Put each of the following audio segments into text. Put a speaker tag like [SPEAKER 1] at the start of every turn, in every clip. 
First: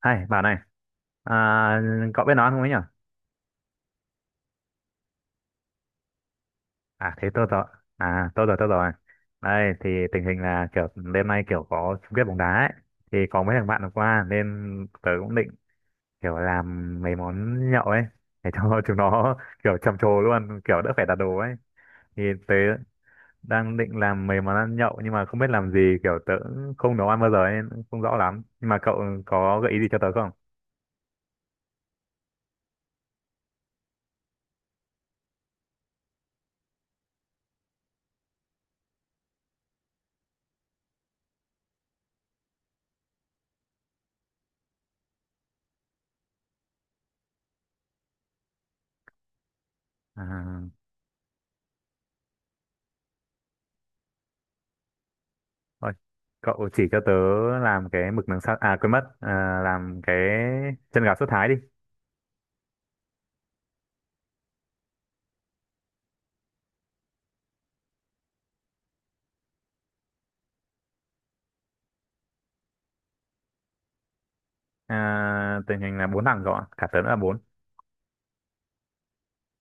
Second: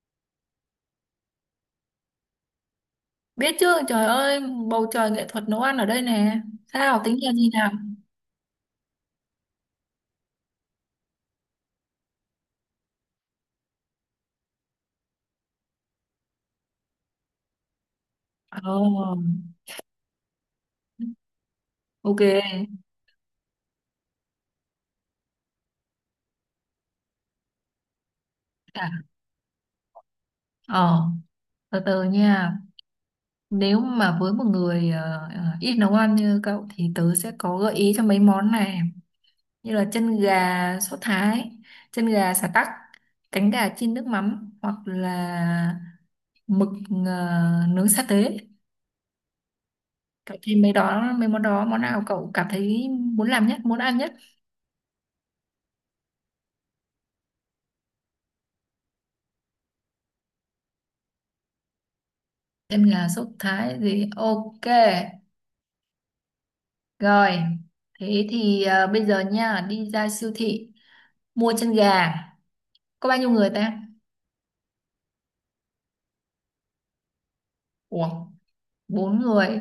[SPEAKER 1] Hay, bảo này, à, cậu biết nói không ấy nhở?
[SPEAKER 2] Biết chứ, trời ơi, bầu trời nghệ thuật nấu ăn ở đây nè. Sao,
[SPEAKER 1] À,
[SPEAKER 2] tính
[SPEAKER 1] thế
[SPEAKER 2] là
[SPEAKER 1] tôi
[SPEAKER 2] gì
[SPEAKER 1] rồi,
[SPEAKER 2] nào?
[SPEAKER 1] à, tôi rồi, tôi rồi. Đây, thì tình hình là kiểu đêm nay kiểu có chung kết bóng đá ấy. Thì có mấy thằng bạn hôm qua nên tớ cũng định kiểu làm mấy món nhậu ấy. Để cho chúng
[SPEAKER 2] Ồ,
[SPEAKER 1] nó kiểu trầm trồ luôn, kiểu đỡ phải đặt đồ ấy. Thì tớ
[SPEAKER 2] ok.
[SPEAKER 1] đang định làm mấy món ăn nhậu nhưng mà không biết làm gì, kiểu tớ cũng không nấu ăn bao giờ ấy, không rõ lắm. Nhưng mà
[SPEAKER 2] À,
[SPEAKER 1] cậu có gợi ý gì cho tớ không?
[SPEAKER 2] ờ, từ từ nha. Nếu mà với một người ít nấu ăn như cậu thì tớ sẽ có gợi ý cho mấy món này. Như là chân gà sốt Thái, chân gà sả tắc, cánh gà chiên nước mắm hoặc là mực ờ, nướng sa tế. Cậu thêm
[SPEAKER 1] À.
[SPEAKER 2] mấy đó, mấy món đó, món nào cậu cảm thấy muốn làm nhất, muốn ăn nhất?
[SPEAKER 1] Thôi, cậu chỉ cho tớ làm cái mực nướng sa à quên mất à, làm cái chân gà sốt thái đi.
[SPEAKER 2] Em là sốc thái gì? Ok. Rồi. Thế thì à, bây giờ nha, đi ra siêu thị mua chân gà. Có bao nhiêu người ta?
[SPEAKER 1] À, tình hình là bốn thằng cậu ạ, cả tớ nữa là bốn.
[SPEAKER 2] Ủa, bốn người.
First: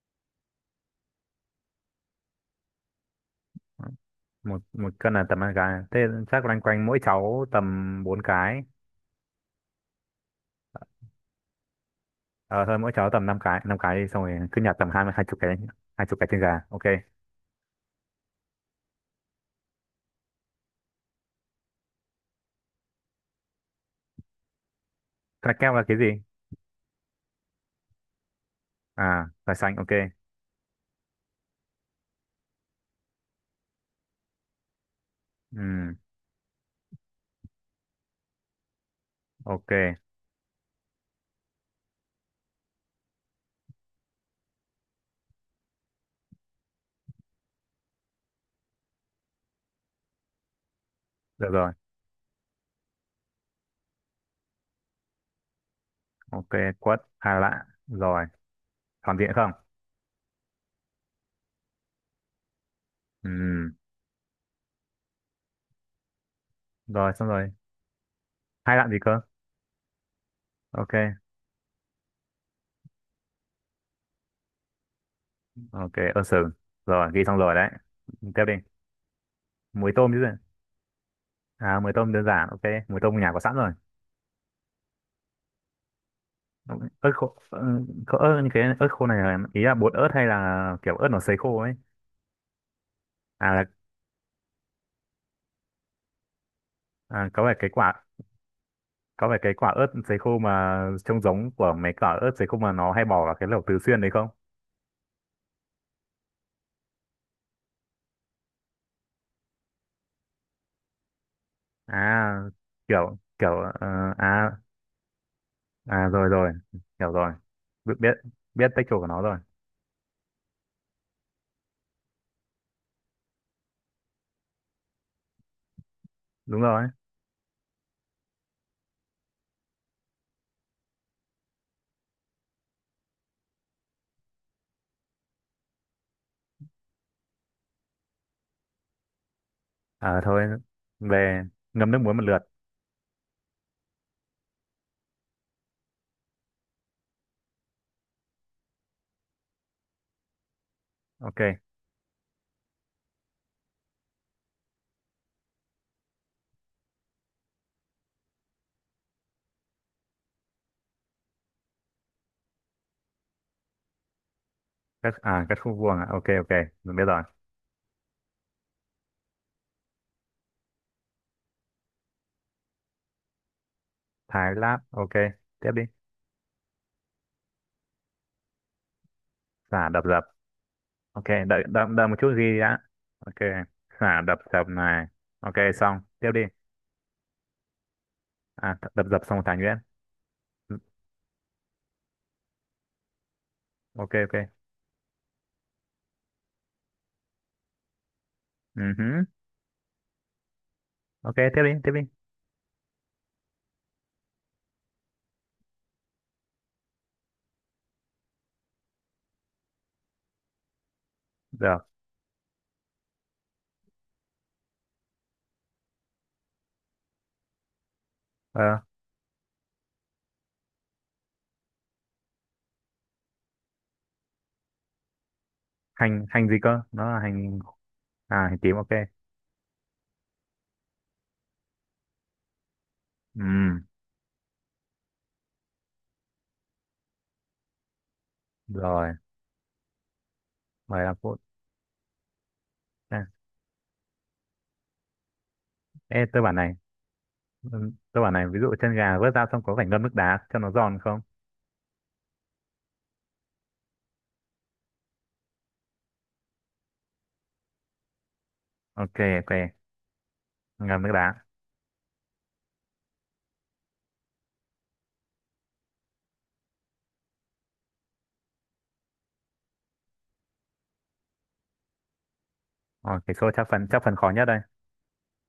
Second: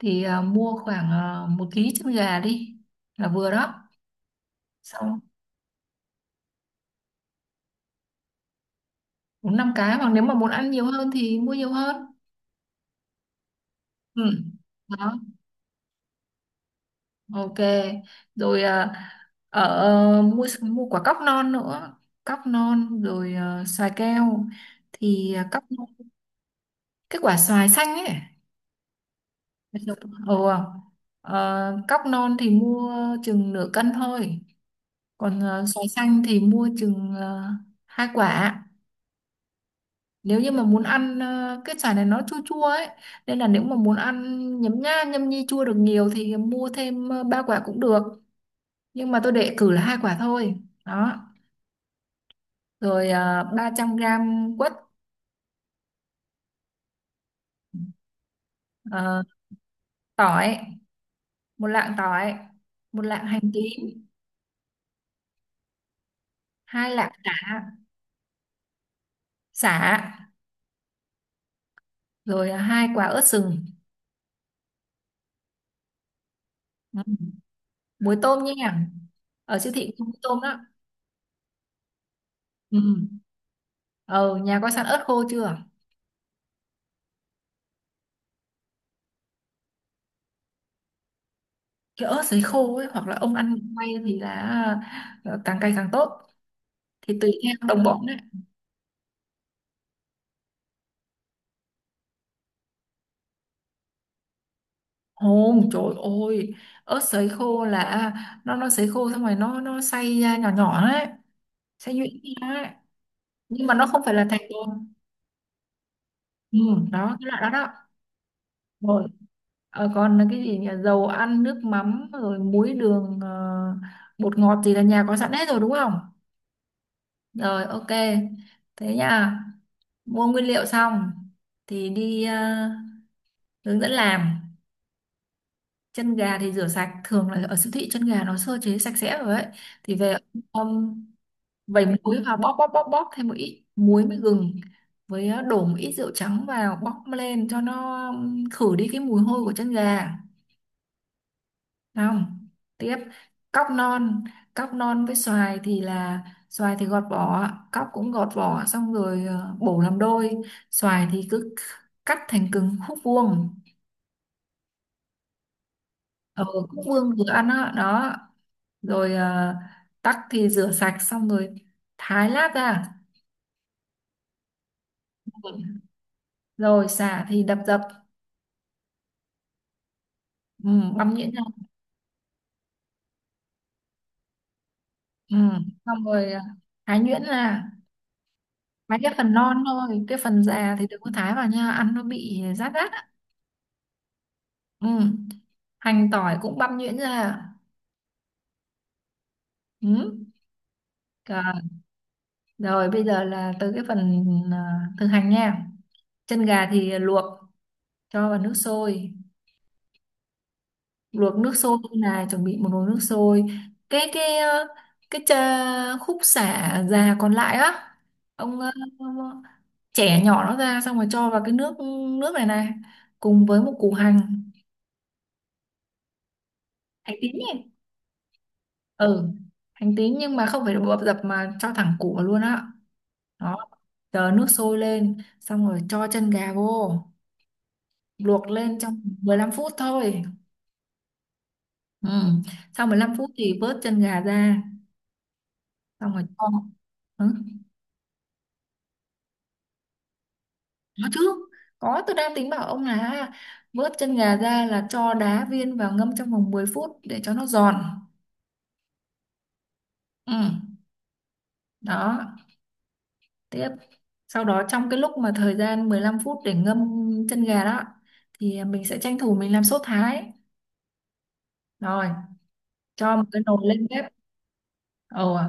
[SPEAKER 2] Thì à, mua khoảng 1 ký chân gà đi. Là vừa đó.
[SPEAKER 1] Một một cân
[SPEAKER 2] Xong
[SPEAKER 1] là tầm năm cái, thế chắc loanh quanh mỗi cháu tầm bốn cái.
[SPEAKER 2] bốn năm cái. Hoặc nếu mà muốn ăn nhiều hơn thì mua nhiều hơn.
[SPEAKER 1] Ờ thôi mỗi cháu tầm năm cái, năm cái đi, xong rồi
[SPEAKER 2] Ừ.
[SPEAKER 1] cứ nhặt tầm hai
[SPEAKER 2] Đó.
[SPEAKER 1] hai chục cái. Hai chục cái chân gà, ok.
[SPEAKER 2] Ok. Rồi à, ở mua mua quả cóc non nữa. Cóc non rồi à, xoài keo. Thì à,
[SPEAKER 1] Cái
[SPEAKER 2] cóc
[SPEAKER 1] keo là cái gì?
[SPEAKER 2] cái quả xoài xanh ấy
[SPEAKER 1] À là xanh,
[SPEAKER 2] Bạch.
[SPEAKER 1] ok.
[SPEAKER 2] Ừ. Ờ, cóc non thì mua chừng nửa cân thôi. Còn xoài
[SPEAKER 1] Ừ,
[SPEAKER 2] xanh thì mua chừng hai quả.
[SPEAKER 1] ok
[SPEAKER 2] Nếu như mà muốn ăn cái xoài này nó chua chua ấy, nên là nếu mà muốn ăn nhấm nha nhâm nhi chua được nhiều thì mua thêm ba quả cũng được. Nhưng mà tôi để cử là hai quả thôi. Đó.
[SPEAKER 1] được rồi,
[SPEAKER 2] Rồi 300 gram quất
[SPEAKER 1] ok. Quất 2 lạng rồi, còn
[SPEAKER 2] ờ,
[SPEAKER 1] gì nữa không?
[SPEAKER 2] tỏi, 1 lạng tỏi, một lạng hành
[SPEAKER 1] Ừ,
[SPEAKER 2] tím, hai lạng
[SPEAKER 1] rồi xong rồi.
[SPEAKER 2] chả,
[SPEAKER 1] Hai lạng gì cơ?
[SPEAKER 2] sả
[SPEAKER 1] Ok.
[SPEAKER 2] rồi à, hai quả ớt sừng.
[SPEAKER 1] Ok ơ sừng,
[SPEAKER 2] Ừ.
[SPEAKER 1] rồi ghi xong rồi đấy.
[SPEAKER 2] Muối tôm
[SPEAKER 1] Tiếp đi.
[SPEAKER 2] nha, ở siêu thị
[SPEAKER 1] Muối
[SPEAKER 2] cũng
[SPEAKER 1] tôm
[SPEAKER 2] có
[SPEAKER 1] chứ gì?
[SPEAKER 2] tôm đó.
[SPEAKER 1] À muối tôm đơn giản, ok.
[SPEAKER 2] Ừ.
[SPEAKER 1] Muối tôm nhà có sẵn rồi.
[SPEAKER 2] ờ nhà có sẵn ớt khô chưa.
[SPEAKER 1] Ok, ớt như cái ớt khô này là- ý là bột ớt hay là kiểu ớt nó sấy khô ấy?
[SPEAKER 2] Cái ớt sấy khô ấy hoặc là ông
[SPEAKER 1] à,
[SPEAKER 2] ăn
[SPEAKER 1] là,
[SPEAKER 2] quay thì là càng cay càng tốt thì
[SPEAKER 1] À
[SPEAKER 2] tùy
[SPEAKER 1] có
[SPEAKER 2] theo
[SPEAKER 1] phải cái
[SPEAKER 2] đồng
[SPEAKER 1] quả,
[SPEAKER 2] bọn đấy.
[SPEAKER 1] có phải cái quả ớt sấy khô mà trông giống của mấy quả ớt sấy khô mà nó hay bỏ vào cái lẩu Tứ Xuyên đấy không?
[SPEAKER 2] Ồ, trời ơi, ớt sấy khô là à, nó sấy khô xong rồi nó xay ra nhỏ nhỏ đấy, xay nhuyễn
[SPEAKER 1] À,
[SPEAKER 2] ra ấy.
[SPEAKER 1] kiểu kiểu
[SPEAKER 2] Nhưng mà nó không phải
[SPEAKER 1] ờ,
[SPEAKER 2] là thành
[SPEAKER 1] à
[SPEAKER 2] bột.
[SPEAKER 1] à, rồi rồi
[SPEAKER 2] Ừ, đó,
[SPEAKER 1] hiểu
[SPEAKER 2] cái
[SPEAKER 1] rồi.
[SPEAKER 2] loại đó đó.
[SPEAKER 1] Biết biết biết texture của
[SPEAKER 2] Rồi.
[SPEAKER 1] nó rồi.
[SPEAKER 2] Ờ, còn là cái gì nhỉ, dầu ăn nước mắm rồi muối đường bột ngọt gì là nhà có sẵn hết rồi đúng không.
[SPEAKER 1] Đúng rồi.
[SPEAKER 2] Rồi, ok, thế nha. Mua nguyên liệu xong thì đi hướng dẫn làm chân gà thì rửa sạch, thường là ở siêu thị chân gà nó sơ chế sạch sẽ rồi ấy, thì về
[SPEAKER 1] À thôi,
[SPEAKER 2] um,
[SPEAKER 1] về
[SPEAKER 2] vẩy
[SPEAKER 1] ngâm nước muối một
[SPEAKER 2] muối vào
[SPEAKER 1] lượt,
[SPEAKER 2] bóp bóp bóp bóp, thêm một ít muối với gừng với đổ một ít rượu trắng vào bóp lên cho nó khử đi cái mùi hôi của chân gà.
[SPEAKER 1] ok.
[SPEAKER 2] Không. Tiếp. Cóc non, cóc non với xoài thì là xoài thì gọt vỏ, cóc cũng gọt vỏ xong rồi bổ làm đôi, xoài thì cứ cắt thành cứng khúc vuông,
[SPEAKER 1] Cắt à cắt khúc vuông à, ok
[SPEAKER 2] ở
[SPEAKER 1] ok,
[SPEAKER 2] khúc
[SPEAKER 1] mình biết
[SPEAKER 2] vuông
[SPEAKER 1] rồi.
[SPEAKER 2] vừa ăn đó, đó. Rồi tắc thì rửa sạch xong rồi thái lát ra.
[SPEAKER 1] Thái lát, ok, tiếp đi.
[SPEAKER 2] Rồi sả thì đập dập.
[SPEAKER 1] Xả đập dập,
[SPEAKER 2] Ừ, băm
[SPEAKER 1] ok,
[SPEAKER 2] nhuyễn ra.
[SPEAKER 1] đợi đợi, đợi một chút ghi đã, ok. Xả đập dập này,
[SPEAKER 2] Ừ.
[SPEAKER 1] ok, xong
[SPEAKER 2] Xong
[SPEAKER 1] tiếp
[SPEAKER 2] rồi à,
[SPEAKER 1] đi.
[SPEAKER 2] thái nhuyễn ra
[SPEAKER 1] À
[SPEAKER 2] mấy
[SPEAKER 1] đập
[SPEAKER 2] cái
[SPEAKER 1] dập
[SPEAKER 2] phần
[SPEAKER 1] xong một thái
[SPEAKER 2] non
[SPEAKER 1] nhuyễn.
[SPEAKER 2] thôi, cái phần già
[SPEAKER 1] Ừ,
[SPEAKER 2] thì đừng có thái vào nha, ăn nó bị rát rát á.
[SPEAKER 1] ok ok,
[SPEAKER 2] Ừ. Hành tỏi cũng băm nhuyễn ra à?
[SPEAKER 1] ừ hứ.
[SPEAKER 2] Ừ.
[SPEAKER 1] Ok
[SPEAKER 2] Rồi.
[SPEAKER 1] tiếp đi, tiếp đi.
[SPEAKER 2] Rồi bây giờ là tới cái phần à, thực hành nha. Chân gà thì luộc cho vào nước sôi, luộc nước sôi
[SPEAKER 1] Được.
[SPEAKER 2] là chuẩn bị một nồi nước sôi, cái cái ờ, cái chà, khúc sả già còn lại á ông
[SPEAKER 1] Ờ,
[SPEAKER 2] chẻ nhỏ nó ra xong rồi cho vào cái nước, nước này này, cùng với một củ hành,
[SPEAKER 1] hành hành gì cơ, nó
[SPEAKER 2] hành
[SPEAKER 1] là
[SPEAKER 2] tím
[SPEAKER 1] hành?
[SPEAKER 2] nhỉ.
[SPEAKER 1] À hành tím, ok.
[SPEAKER 2] Ừ. Hành tím nhưng mà không phải bập dập mà cho thẳng củ vào luôn á.
[SPEAKER 1] Ừ,
[SPEAKER 2] Đó. Chờ nước sôi lên xong rồi cho chân gà vô, luộc lên trong
[SPEAKER 1] rồi.
[SPEAKER 2] 15 phút thôi.
[SPEAKER 1] 15 phút.
[SPEAKER 2] Ừ. Sau mười lăm
[SPEAKER 1] À,
[SPEAKER 2] phút thì vớt chân gà ra xong rồi
[SPEAKER 1] ê tôi
[SPEAKER 2] cho.
[SPEAKER 1] bảo này,
[SPEAKER 2] Ừ.
[SPEAKER 1] ừ, tôi bảo này, ví dụ chân gà vớt ra xong có phải ngâm nước đá cho nó giòn
[SPEAKER 2] Có
[SPEAKER 1] không?
[SPEAKER 2] chứ, có, tôi đang tính bảo ông là vớt chân gà ra là cho đá viên vào ngâm trong vòng 10 phút để cho nó giòn.
[SPEAKER 1] Ok, ok,
[SPEAKER 2] Ừ.
[SPEAKER 1] ngâm nước đá.
[SPEAKER 2] Đó. Tiếp. Sau đó trong cái lúc mà thời gian 15 phút để ngâm chân gà đó thì mình sẽ tranh thủ mình làm sốt thái. Rồi cho
[SPEAKER 1] Ờ,
[SPEAKER 2] một
[SPEAKER 1] cái
[SPEAKER 2] cái
[SPEAKER 1] số
[SPEAKER 2] nồi lên
[SPEAKER 1] chắc
[SPEAKER 2] bếp.
[SPEAKER 1] phần khó nhất đây.
[SPEAKER 2] Ồ, à,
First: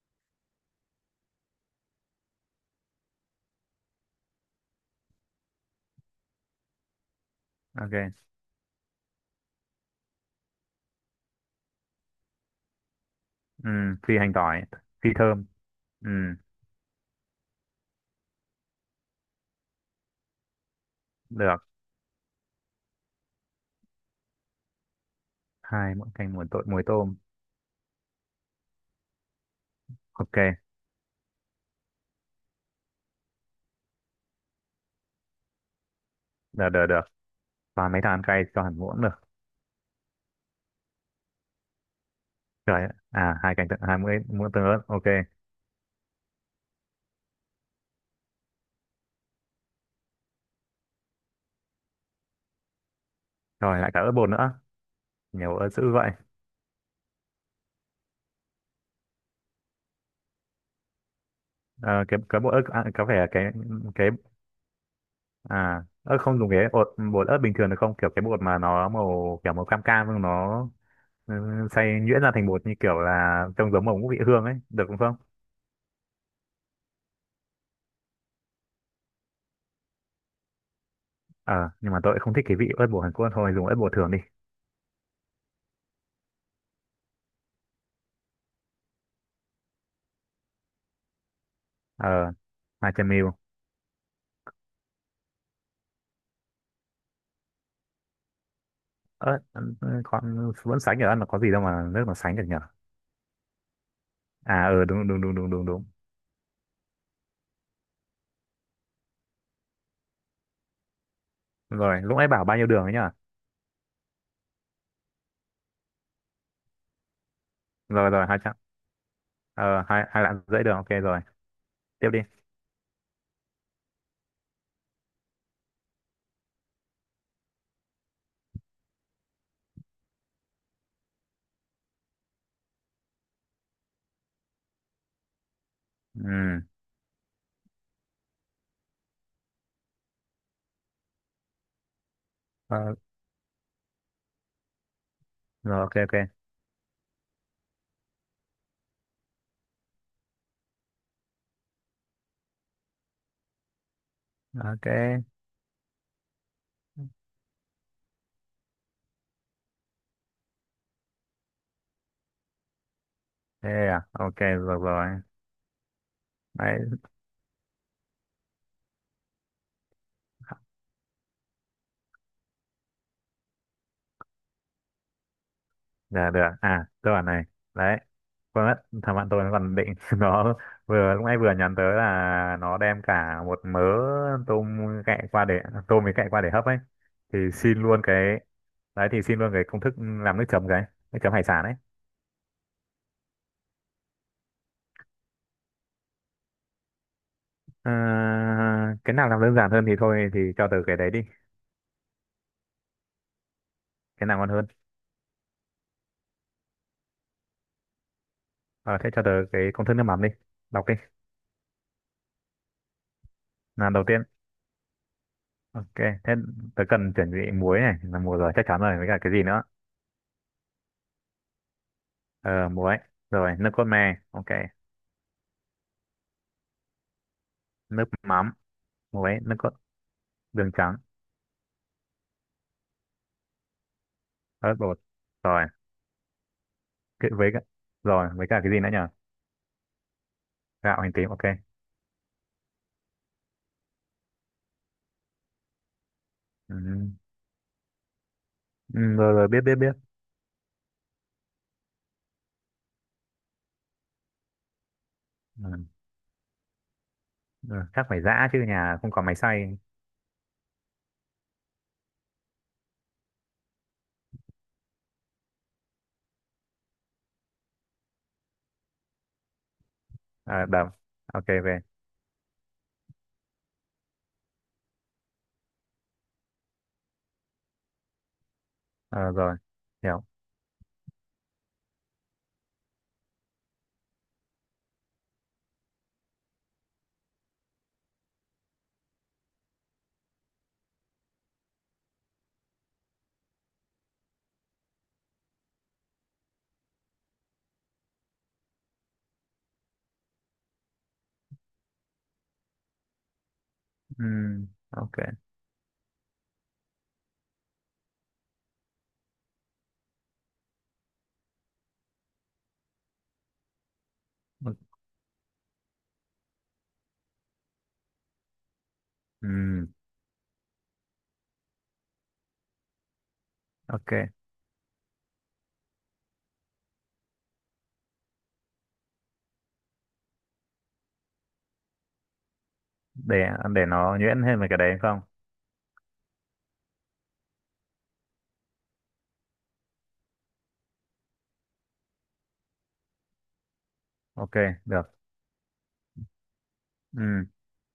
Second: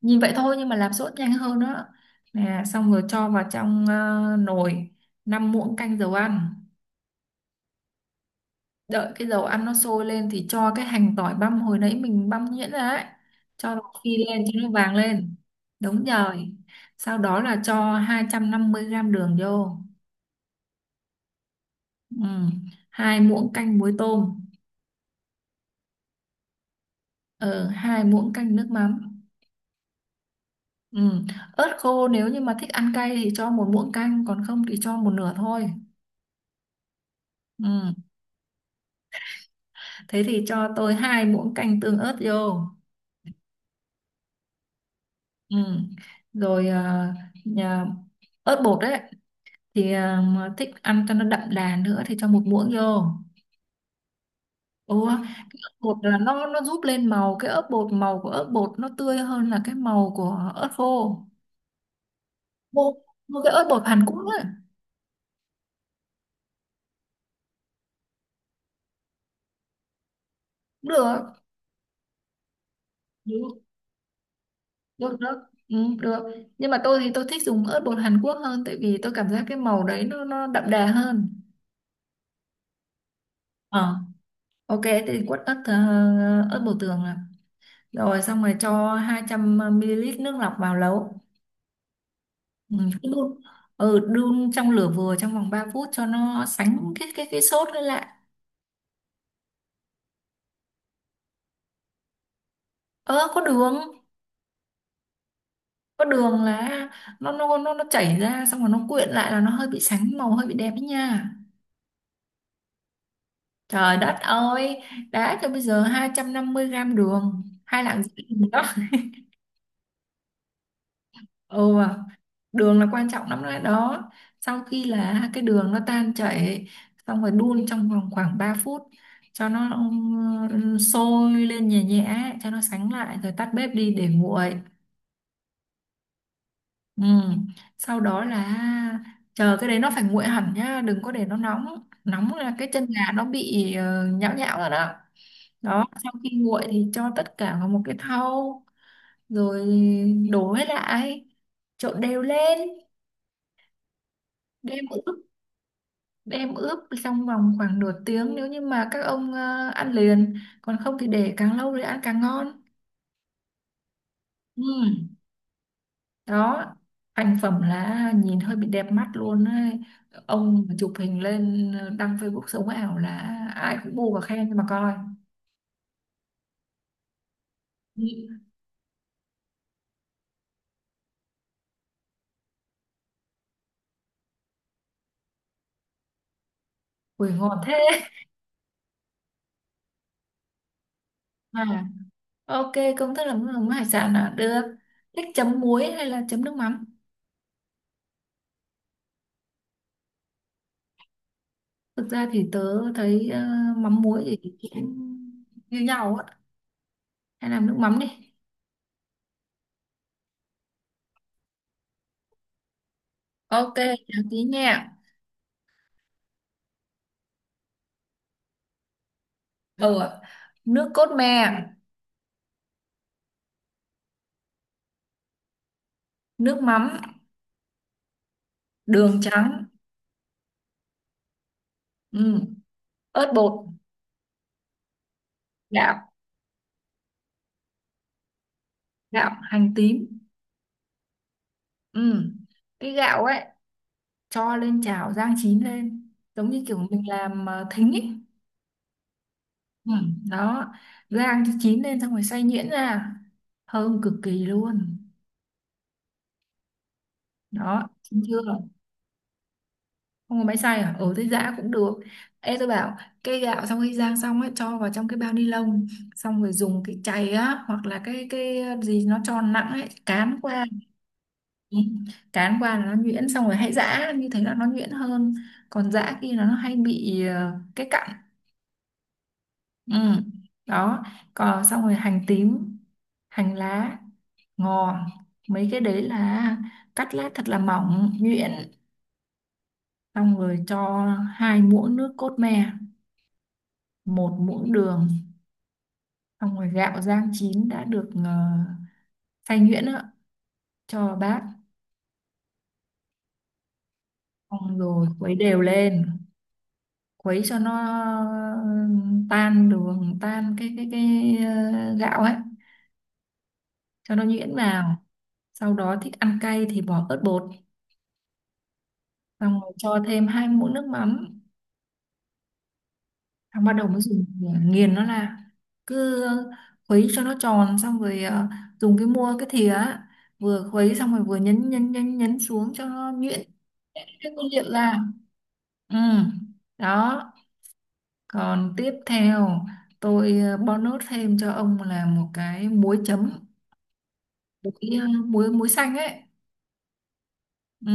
[SPEAKER 2] nhìn vậy thôi nhưng mà làm sốt nhanh hơn đó. Nè, xong rồi cho vào trong nồi 5 muỗng canh dầu ăn.
[SPEAKER 1] Ok.
[SPEAKER 2] Đợi cái dầu ăn nó sôi lên thì cho cái hành tỏi băm hồi nãy mình băm nhuyễn ra ấy.
[SPEAKER 1] Ừ,
[SPEAKER 2] Cho nó phi
[SPEAKER 1] phi hành
[SPEAKER 2] lên cho
[SPEAKER 1] tỏi,
[SPEAKER 2] nó vàng
[SPEAKER 1] phi
[SPEAKER 2] lên.
[SPEAKER 1] thơm.
[SPEAKER 2] Đúng
[SPEAKER 1] Ừ,
[SPEAKER 2] rồi. Sau đó là cho 250 gram đường vô.
[SPEAKER 1] được.
[SPEAKER 2] Ừ. 2 muỗng canh muối tôm.
[SPEAKER 1] Hai muỗng canh muối tôm, muối tôm.
[SPEAKER 2] Ừ, 2 muỗng canh nước mắm.
[SPEAKER 1] Ok,
[SPEAKER 2] Ừ. Ớt khô nếu như mà thích ăn cay thì cho 1 muỗng canh còn không thì cho một nửa thôi.
[SPEAKER 1] được được được. Và
[SPEAKER 2] Ừ.
[SPEAKER 1] mấy thằng ăn cay cho hẳn muỗng được.
[SPEAKER 2] Thế thì cho tôi 2 muỗng canh tương ớt vô.
[SPEAKER 1] Trời ạ. À, hai canh tương- hai muỗng muỗng tương ớt. Ok.
[SPEAKER 2] Ừ. Rồi nhà- ớt bột đấy thì mà thích ăn cho nó đậm đà nữa thì cho một muỗng vô.
[SPEAKER 1] Rồi lại cả ớt bột nữa.
[SPEAKER 2] Ủa,
[SPEAKER 1] Nhiều ớt dữ
[SPEAKER 2] bột
[SPEAKER 1] vậy.
[SPEAKER 2] là nó giúp lên màu, cái ớt bột, màu của ớt bột nó tươi hơn là cái màu của ớt khô.
[SPEAKER 1] Ờ, cái bột ớt à,
[SPEAKER 2] Mua,
[SPEAKER 1] có vẻ
[SPEAKER 2] mua
[SPEAKER 1] cái
[SPEAKER 2] cái ớt bột Hàn
[SPEAKER 1] cái
[SPEAKER 2] Quốc ấy.
[SPEAKER 1] ớt không dùng cái bột bột ớt bình thường được không? Kiểu cái bột mà nó màu kiểu màu cam cam nhưng nó
[SPEAKER 2] Được,
[SPEAKER 1] ừ, xay nhuyễn ra thành bột như kiểu là
[SPEAKER 2] được,
[SPEAKER 1] trông giống màu ngũ vị hương ấy, được không?
[SPEAKER 2] được, được. Ừ, được. Nhưng mà tôi thì tôi thích dùng ớt bột Hàn Quốc hơn tại vì tôi cảm giác cái màu đấy nó đậm đà hơn.
[SPEAKER 1] Ờ nhưng mà tôi lại không thích cái vị ớt bột Hàn Quốc, thôi dùng ớt bột
[SPEAKER 2] Ờ,
[SPEAKER 1] thường đi.
[SPEAKER 2] ok thế thì quất ớt ớt bột tường rồi xong rồi cho 200 ml nước lọc vào lẩu,
[SPEAKER 1] Ờ,
[SPEAKER 2] ừ,
[SPEAKER 1] hai
[SPEAKER 2] cứ
[SPEAKER 1] trăm mêu
[SPEAKER 2] đun, đun trong lửa vừa trong vòng 3 phút cho nó sánh cái sốt lên lại.
[SPEAKER 1] ớt. Ừ, con vẫn sánh được ăn, là có gì đâu mà nước mà sánh được nhở.
[SPEAKER 2] Ơ có đường.
[SPEAKER 1] À ừ đúng đúng đúng đúng đúng đúng.
[SPEAKER 2] Có đường là nó chảy ra xong rồi nó quyện lại là nó hơi bị sánh màu, hơi bị đẹp ấy nha.
[SPEAKER 1] Rồi lúc nãy bảo bao nhiêu đường ấy nhở?
[SPEAKER 2] Trời đất ơi, đã cho bây giờ 250 gram đường, hai lạng
[SPEAKER 1] Rồi
[SPEAKER 2] rưỡi
[SPEAKER 1] rồi, hai trăm, ờ, hai hai lạng rưỡi đường, ok rồi,
[SPEAKER 2] Ừ,
[SPEAKER 1] tiếp đi.
[SPEAKER 2] đường là quan trọng lắm đấy đó. Sau khi là cái đường nó tan chảy, xong rồi đun trong vòng khoảng 3 phút cho nó sôi lên nhẹ nhẹ, cho nó sánh lại rồi tắt bếp đi để nguội.
[SPEAKER 1] Ừ,
[SPEAKER 2] Ừ. Sau đó là chờ cái đấy nó phải nguội hẳn nhá, đừng có để nó nóng. Nóng là cái chân
[SPEAKER 1] ờ,
[SPEAKER 2] gà nó bị nhão nhão rồi đó.
[SPEAKER 1] rồi
[SPEAKER 2] Đó,
[SPEAKER 1] ok
[SPEAKER 2] sau
[SPEAKER 1] ok.
[SPEAKER 2] khi nguội thì cho tất cả vào một cái thau rồi đổ hết lại, trộn đều lên. Đêm
[SPEAKER 1] Ok
[SPEAKER 2] đem ướp trong vòng khoảng nửa tiếng nếu như mà các ông ăn liền, còn không thì để càng lâu thì ăn càng ngon.
[SPEAKER 1] thế à, ok rồi rồi.
[SPEAKER 2] Ừ. Đó.
[SPEAKER 1] Đấy.
[SPEAKER 2] Thành phẩm là nhìn hơi bị đẹp mắt luôn ấy. Ông mà chụp hình lên đăng Facebook sống ảo là ai cũng bu và khen nhưng mà coi.
[SPEAKER 1] Dạ được, à tôi bảo này, đấy
[SPEAKER 2] Ừ.
[SPEAKER 1] quên mất, thằng bạn tôi nó còn định nó vừa lúc nãy vừa nhắn tới là nó đem cả một mớ tôm cạy qua để tôm với cạy qua để hấp ấy,
[SPEAKER 2] Ui
[SPEAKER 1] thì
[SPEAKER 2] ngon thế.
[SPEAKER 1] xin luôn cái, đấy thì xin luôn cái công thức làm nước chấm, cái nước chấm hải
[SPEAKER 2] À,
[SPEAKER 1] sản ấy.
[SPEAKER 2] ok, công thức làm nước mắm hải sản là được. Thích chấm muối hay là chấm nước mắm.
[SPEAKER 1] Ờ, cái nào làm đơn giản hơn thì thôi thì cho tớ cái đấy đi.
[SPEAKER 2] Thực ra thì tớ thấy mắm
[SPEAKER 1] Cái
[SPEAKER 2] muối
[SPEAKER 1] nào ngon
[SPEAKER 2] thì
[SPEAKER 1] hơn.
[SPEAKER 2] cũng như nhau á. Hay làm nước mắm đi.
[SPEAKER 1] Ờ, thế cho tớ cái công thức nước mắm đi, đọc đi.
[SPEAKER 2] Ok,
[SPEAKER 1] Làm đầu
[SPEAKER 2] chào
[SPEAKER 1] tiên,
[SPEAKER 2] tí nha.
[SPEAKER 1] ok. Thế tớ cần chuẩn bị muối này, là muối rồi chắc chắn rồi, với cả cái gì nữa?
[SPEAKER 2] Ừ, ạ. Nước cốt me,
[SPEAKER 1] Ờ muối, rồi nước cốt me, ok.
[SPEAKER 2] nước mắm,
[SPEAKER 1] Nước mắm,
[SPEAKER 2] đường
[SPEAKER 1] muối, nước
[SPEAKER 2] trắng,
[SPEAKER 1] cốt, đường trắng,
[SPEAKER 2] ừ, ớt bột,
[SPEAKER 1] ớt bột, rồi
[SPEAKER 2] gạo,
[SPEAKER 1] cái- với cả, rồi với cả cái gì nữa nhỉ?
[SPEAKER 2] gạo, hành tím.
[SPEAKER 1] Gạo, hành tím, ok.
[SPEAKER 2] Ừ. Cái gạo ấy cho lên chảo rang chín lên, giống như kiểu mình
[SPEAKER 1] Ừ.
[SPEAKER 2] làm thính ấy.
[SPEAKER 1] Ừ, rồi rồi biết biết
[SPEAKER 2] Ừ.
[SPEAKER 1] biết.
[SPEAKER 2] Đó, rang cho chín lên xong rồi xay nhuyễn ra. Thơm cực kỳ luôn.
[SPEAKER 1] Ừ. Ừ.
[SPEAKER 2] Đó,
[SPEAKER 1] Chắc phải
[SPEAKER 2] chín chưa?
[SPEAKER 1] giã chứ nhà không có máy xay.
[SPEAKER 2] Không có máy xay à? Ừ thế giã cũng được. Ê tôi bảo cái gạo sau khi rang xong ấy cho vào trong cái bao ni lông xong rồi dùng cái chày á hoặc là cái gì nó tròn nặng ấy cán qua.
[SPEAKER 1] À, đập, ok,
[SPEAKER 2] Ừ,
[SPEAKER 1] về.
[SPEAKER 2] cán qua là nó nhuyễn xong rồi hãy giã, như thế là nó nhuyễn hơn, còn giã kia là nó hay bị cái cặn.
[SPEAKER 1] Ờ, rồi,
[SPEAKER 2] Ừ.
[SPEAKER 1] hiểu.
[SPEAKER 2] Đó. Còn xong rồi hành tím, hành lá, ngò, mấy cái đấy là cắt lát thật là mỏng nhuyễn, xong rồi cho 2 muỗng nước cốt me, 1 muỗng đường, xong rồi gạo rang chín đã được xay nhuyễn á, cho vào bát,
[SPEAKER 1] Ừ,
[SPEAKER 2] xong rồi
[SPEAKER 1] ok,
[SPEAKER 2] khuấy đều lên, khuấy cho nó tan đường, tan gạo ấy, cho nó nhuyễn vào. Sau đó thích ăn cay thì bỏ ớt bột,
[SPEAKER 1] ừ,
[SPEAKER 2] xong rồi cho thêm 2 muỗng nước mắm. Thằng bắt đầu mới
[SPEAKER 1] ok,
[SPEAKER 2] dùng nghiền nó ra. Cứ khuấy cho nó tròn xong rồi dùng cái thìa á, vừa khuấy xong rồi vừa nhấn nhấn nhấn nhấn xuống cho nó nhuyễn
[SPEAKER 1] để để nó
[SPEAKER 2] cái
[SPEAKER 1] nhuyễn
[SPEAKER 2] nguyên
[SPEAKER 1] thêm về
[SPEAKER 2] liệu
[SPEAKER 1] cái
[SPEAKER 2] ra.
[SPEAKER 1] đấy không?
[SPEAKER 2] Ừ. Đó. Còn tiếp theo tôi bonus thêm cho ông là một cái muối chấm.
[SPEAKER 1] Ok,
[SPEAKER 2] muối ờ,
[SPEAKER 1] được,
[SPEAKER 2] muối muối xanh ấy.
[SPEAKER 1] ừ.
[SPEAKER 2] Ừ,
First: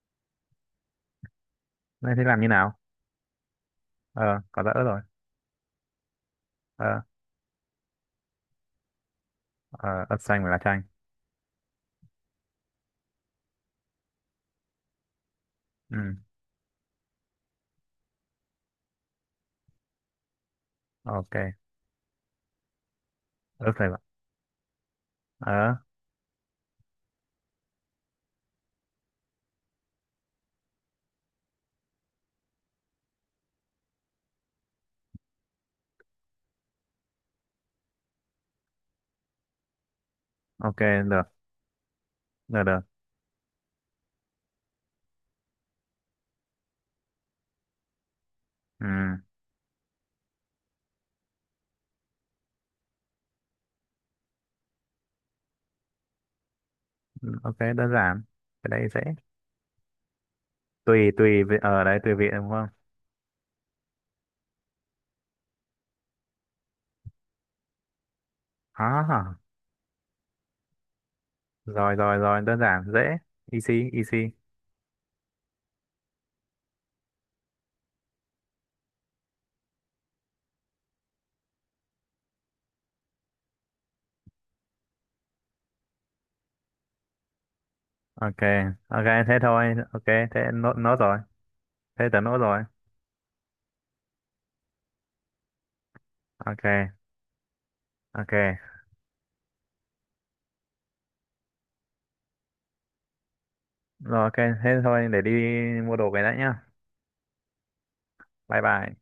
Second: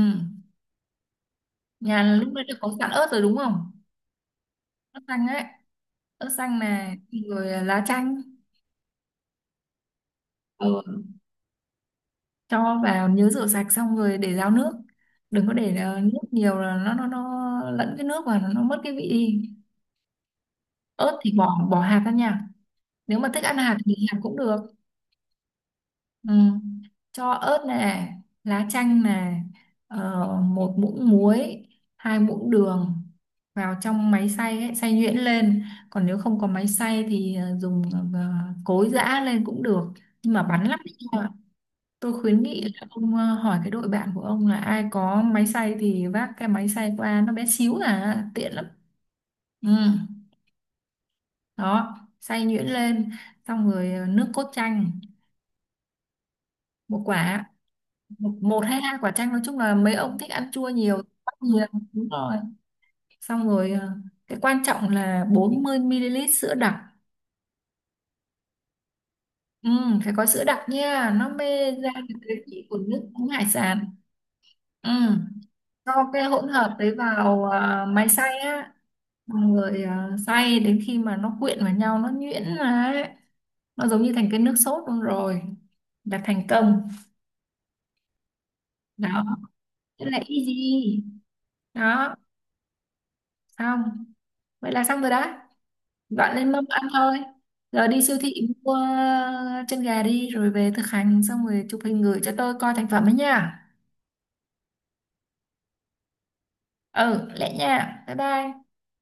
[SPEAKER 2] nhà
[SPEAKER 1] Thế thì
[SPEAKER 2] lúc
[SPEAKER 1] làm
[SPEAKER 2] nãy
[SPEAKER 1] như
[SPEAKER 2] đã có
[SPEAKER 1] nào?
[SPEAKER 2] sẵn ớt rồi đúng không.
[SPEAKER 1] Ờ, có giã ớt
[SPEAKER 2] Ớt
[SPEAKER 1] rồi,
[SPEAKER 2] xanh ấy, ớt xanh này.
[SPEAKER 1] ờ.
[SPEAKER 2] Rồi lá chanh.
[SPEAKER 1] Ờ, ớt xanh và lá chanh,
[SPEAKER 2] Ừ, cho vào nhớ rửa sạch xong rồi để ráo nước, đừng có để
[SPEAKER 1] ừ,
[SPEAKER 2] nước nhiều là nó lẫn cái nước và nó mất cái vị đi. Ớt thì
[SPEAKER 1] ok.
[SPEAKER 2] bỏ bỏ hạt ra nha. Nếu mà thích ăn
[SPEAKER 1] Ớt
[SPEAKER 2] hạt
[SPEAKER 1] phải,
[SPEAKER 2] thì hạt cũng được.
[SPEAKER 1] ờ,
[SPEAKER 2] Ừ. Cho ớt nè, lá chanh nè, 1 muỗng muối, 2 muỗng đường, vào trong máy xay ấy, xay nhuyễn lên. Còn nếu không có máy xay thì ờ, dùng ờ, cối giã lên cũng được nhưng mà bắn lắm.
[SPEAKER 1] ok được
[SPEAKER 2] Tôi khuyến nghị
[SPEAKER 1] được được.
[SPEAKER 2] là ông hỏi cái đội bạn của ông là ai có máy xay thì vác cái máy xay qua, nó bé xíu à, tiện lắm.
[SPEAKER 1] Ừ,
[SPEAKER 2] Ừ, đó, xay nhuyễn lên, xong rồi nước cốt chanh, một quả,
[SPEAKER 1] ok, đơn giản.
[SPEAKER 2] một
[SPEAKER 1] Cái
[SPEAKER 2] hay
[SPEAKER 1] đấy
[SPEAKER 2] hai
[SPEAKER 1] dễ.
[SPEAKER 2] quả chanh, nói chung là mấy ông thích ăn chua nhiều,
[SPEAKER 1] Tùy,
[SPEAKER 2] bắt
[SPEAKER 1] tùy, vị-
[SPEAKER 2] nhiều,
[SPEAKER 1] ở đấy
[SPEAKER 2] đúng
[SPEAKER 1] tùy vị
[SPEAKER 2] rồi.
[SPEAKER 1] đúng không?
[SPEAKER 2] Xong rồi cái quan trọng là 40 ml sữa đặc.
[SPEAKER 1] À,
[SPEAKER 2] Ừ, phải có sữa đặc nha, nó mê ra
[SPEAKER 1] rồi,
[SPEAKER 2] được
[SPEAKER 1] rồi,
[SPEAKER 2] cái
[SPEAKER 1] rồi, đơn
[SPEAKER 2] vị của
[SPEAKER 1] giản,
[SPEAKER 2] nước
[SPEAKER 1] dễ.
[SPEAKER 2] uống hải sản.
[SPEAKER 1] Easy, easy.
[SPEAKER 2] Ừ, cho cái hỗn hợp đấy vào máy xay á. Xong rồi à, xay đến khi mà nó quyện vào nhau, nó nhuyễn ra ấy. Nó giống như thành cái nước sốt luôn rồi là thành công.
[SPEAKER 1] Ok, ok,
[SPEAKER 2] Đó,
[SPEAKER 1] thế thôi. Ok,
[SPEAKER 2] thế là
[SPEAKER 1] thế
[SPEAKER 2] easy.
[SPEAKER 1] nốt, nốt rồi. Thế
[SPEAKER 2] Đó.
[SPEAKER 1] tớ nốt rồi.
[SPEAKER 2] Xong, vậy là xong rồi đó, dọn lên mâm
[SPEAKER 1] Ok,
[SPEAKER 2] ăn thôi. Giờ đi siêu
[SPEAKER 1] ok.
[SPEAKER 2] thị mua chân gà đi rồi về thực hành xong rồi chụp hình gửi cho tôi coi thành phẩm ấy nha.
[SPEAKER 1] Rồi, ok, thế thôi, để đi mua đồ về đã nhá.
[SPEAKER 2] Ừ, lẹ nha, bye bye.
[SPEAKER 1] Bye bye.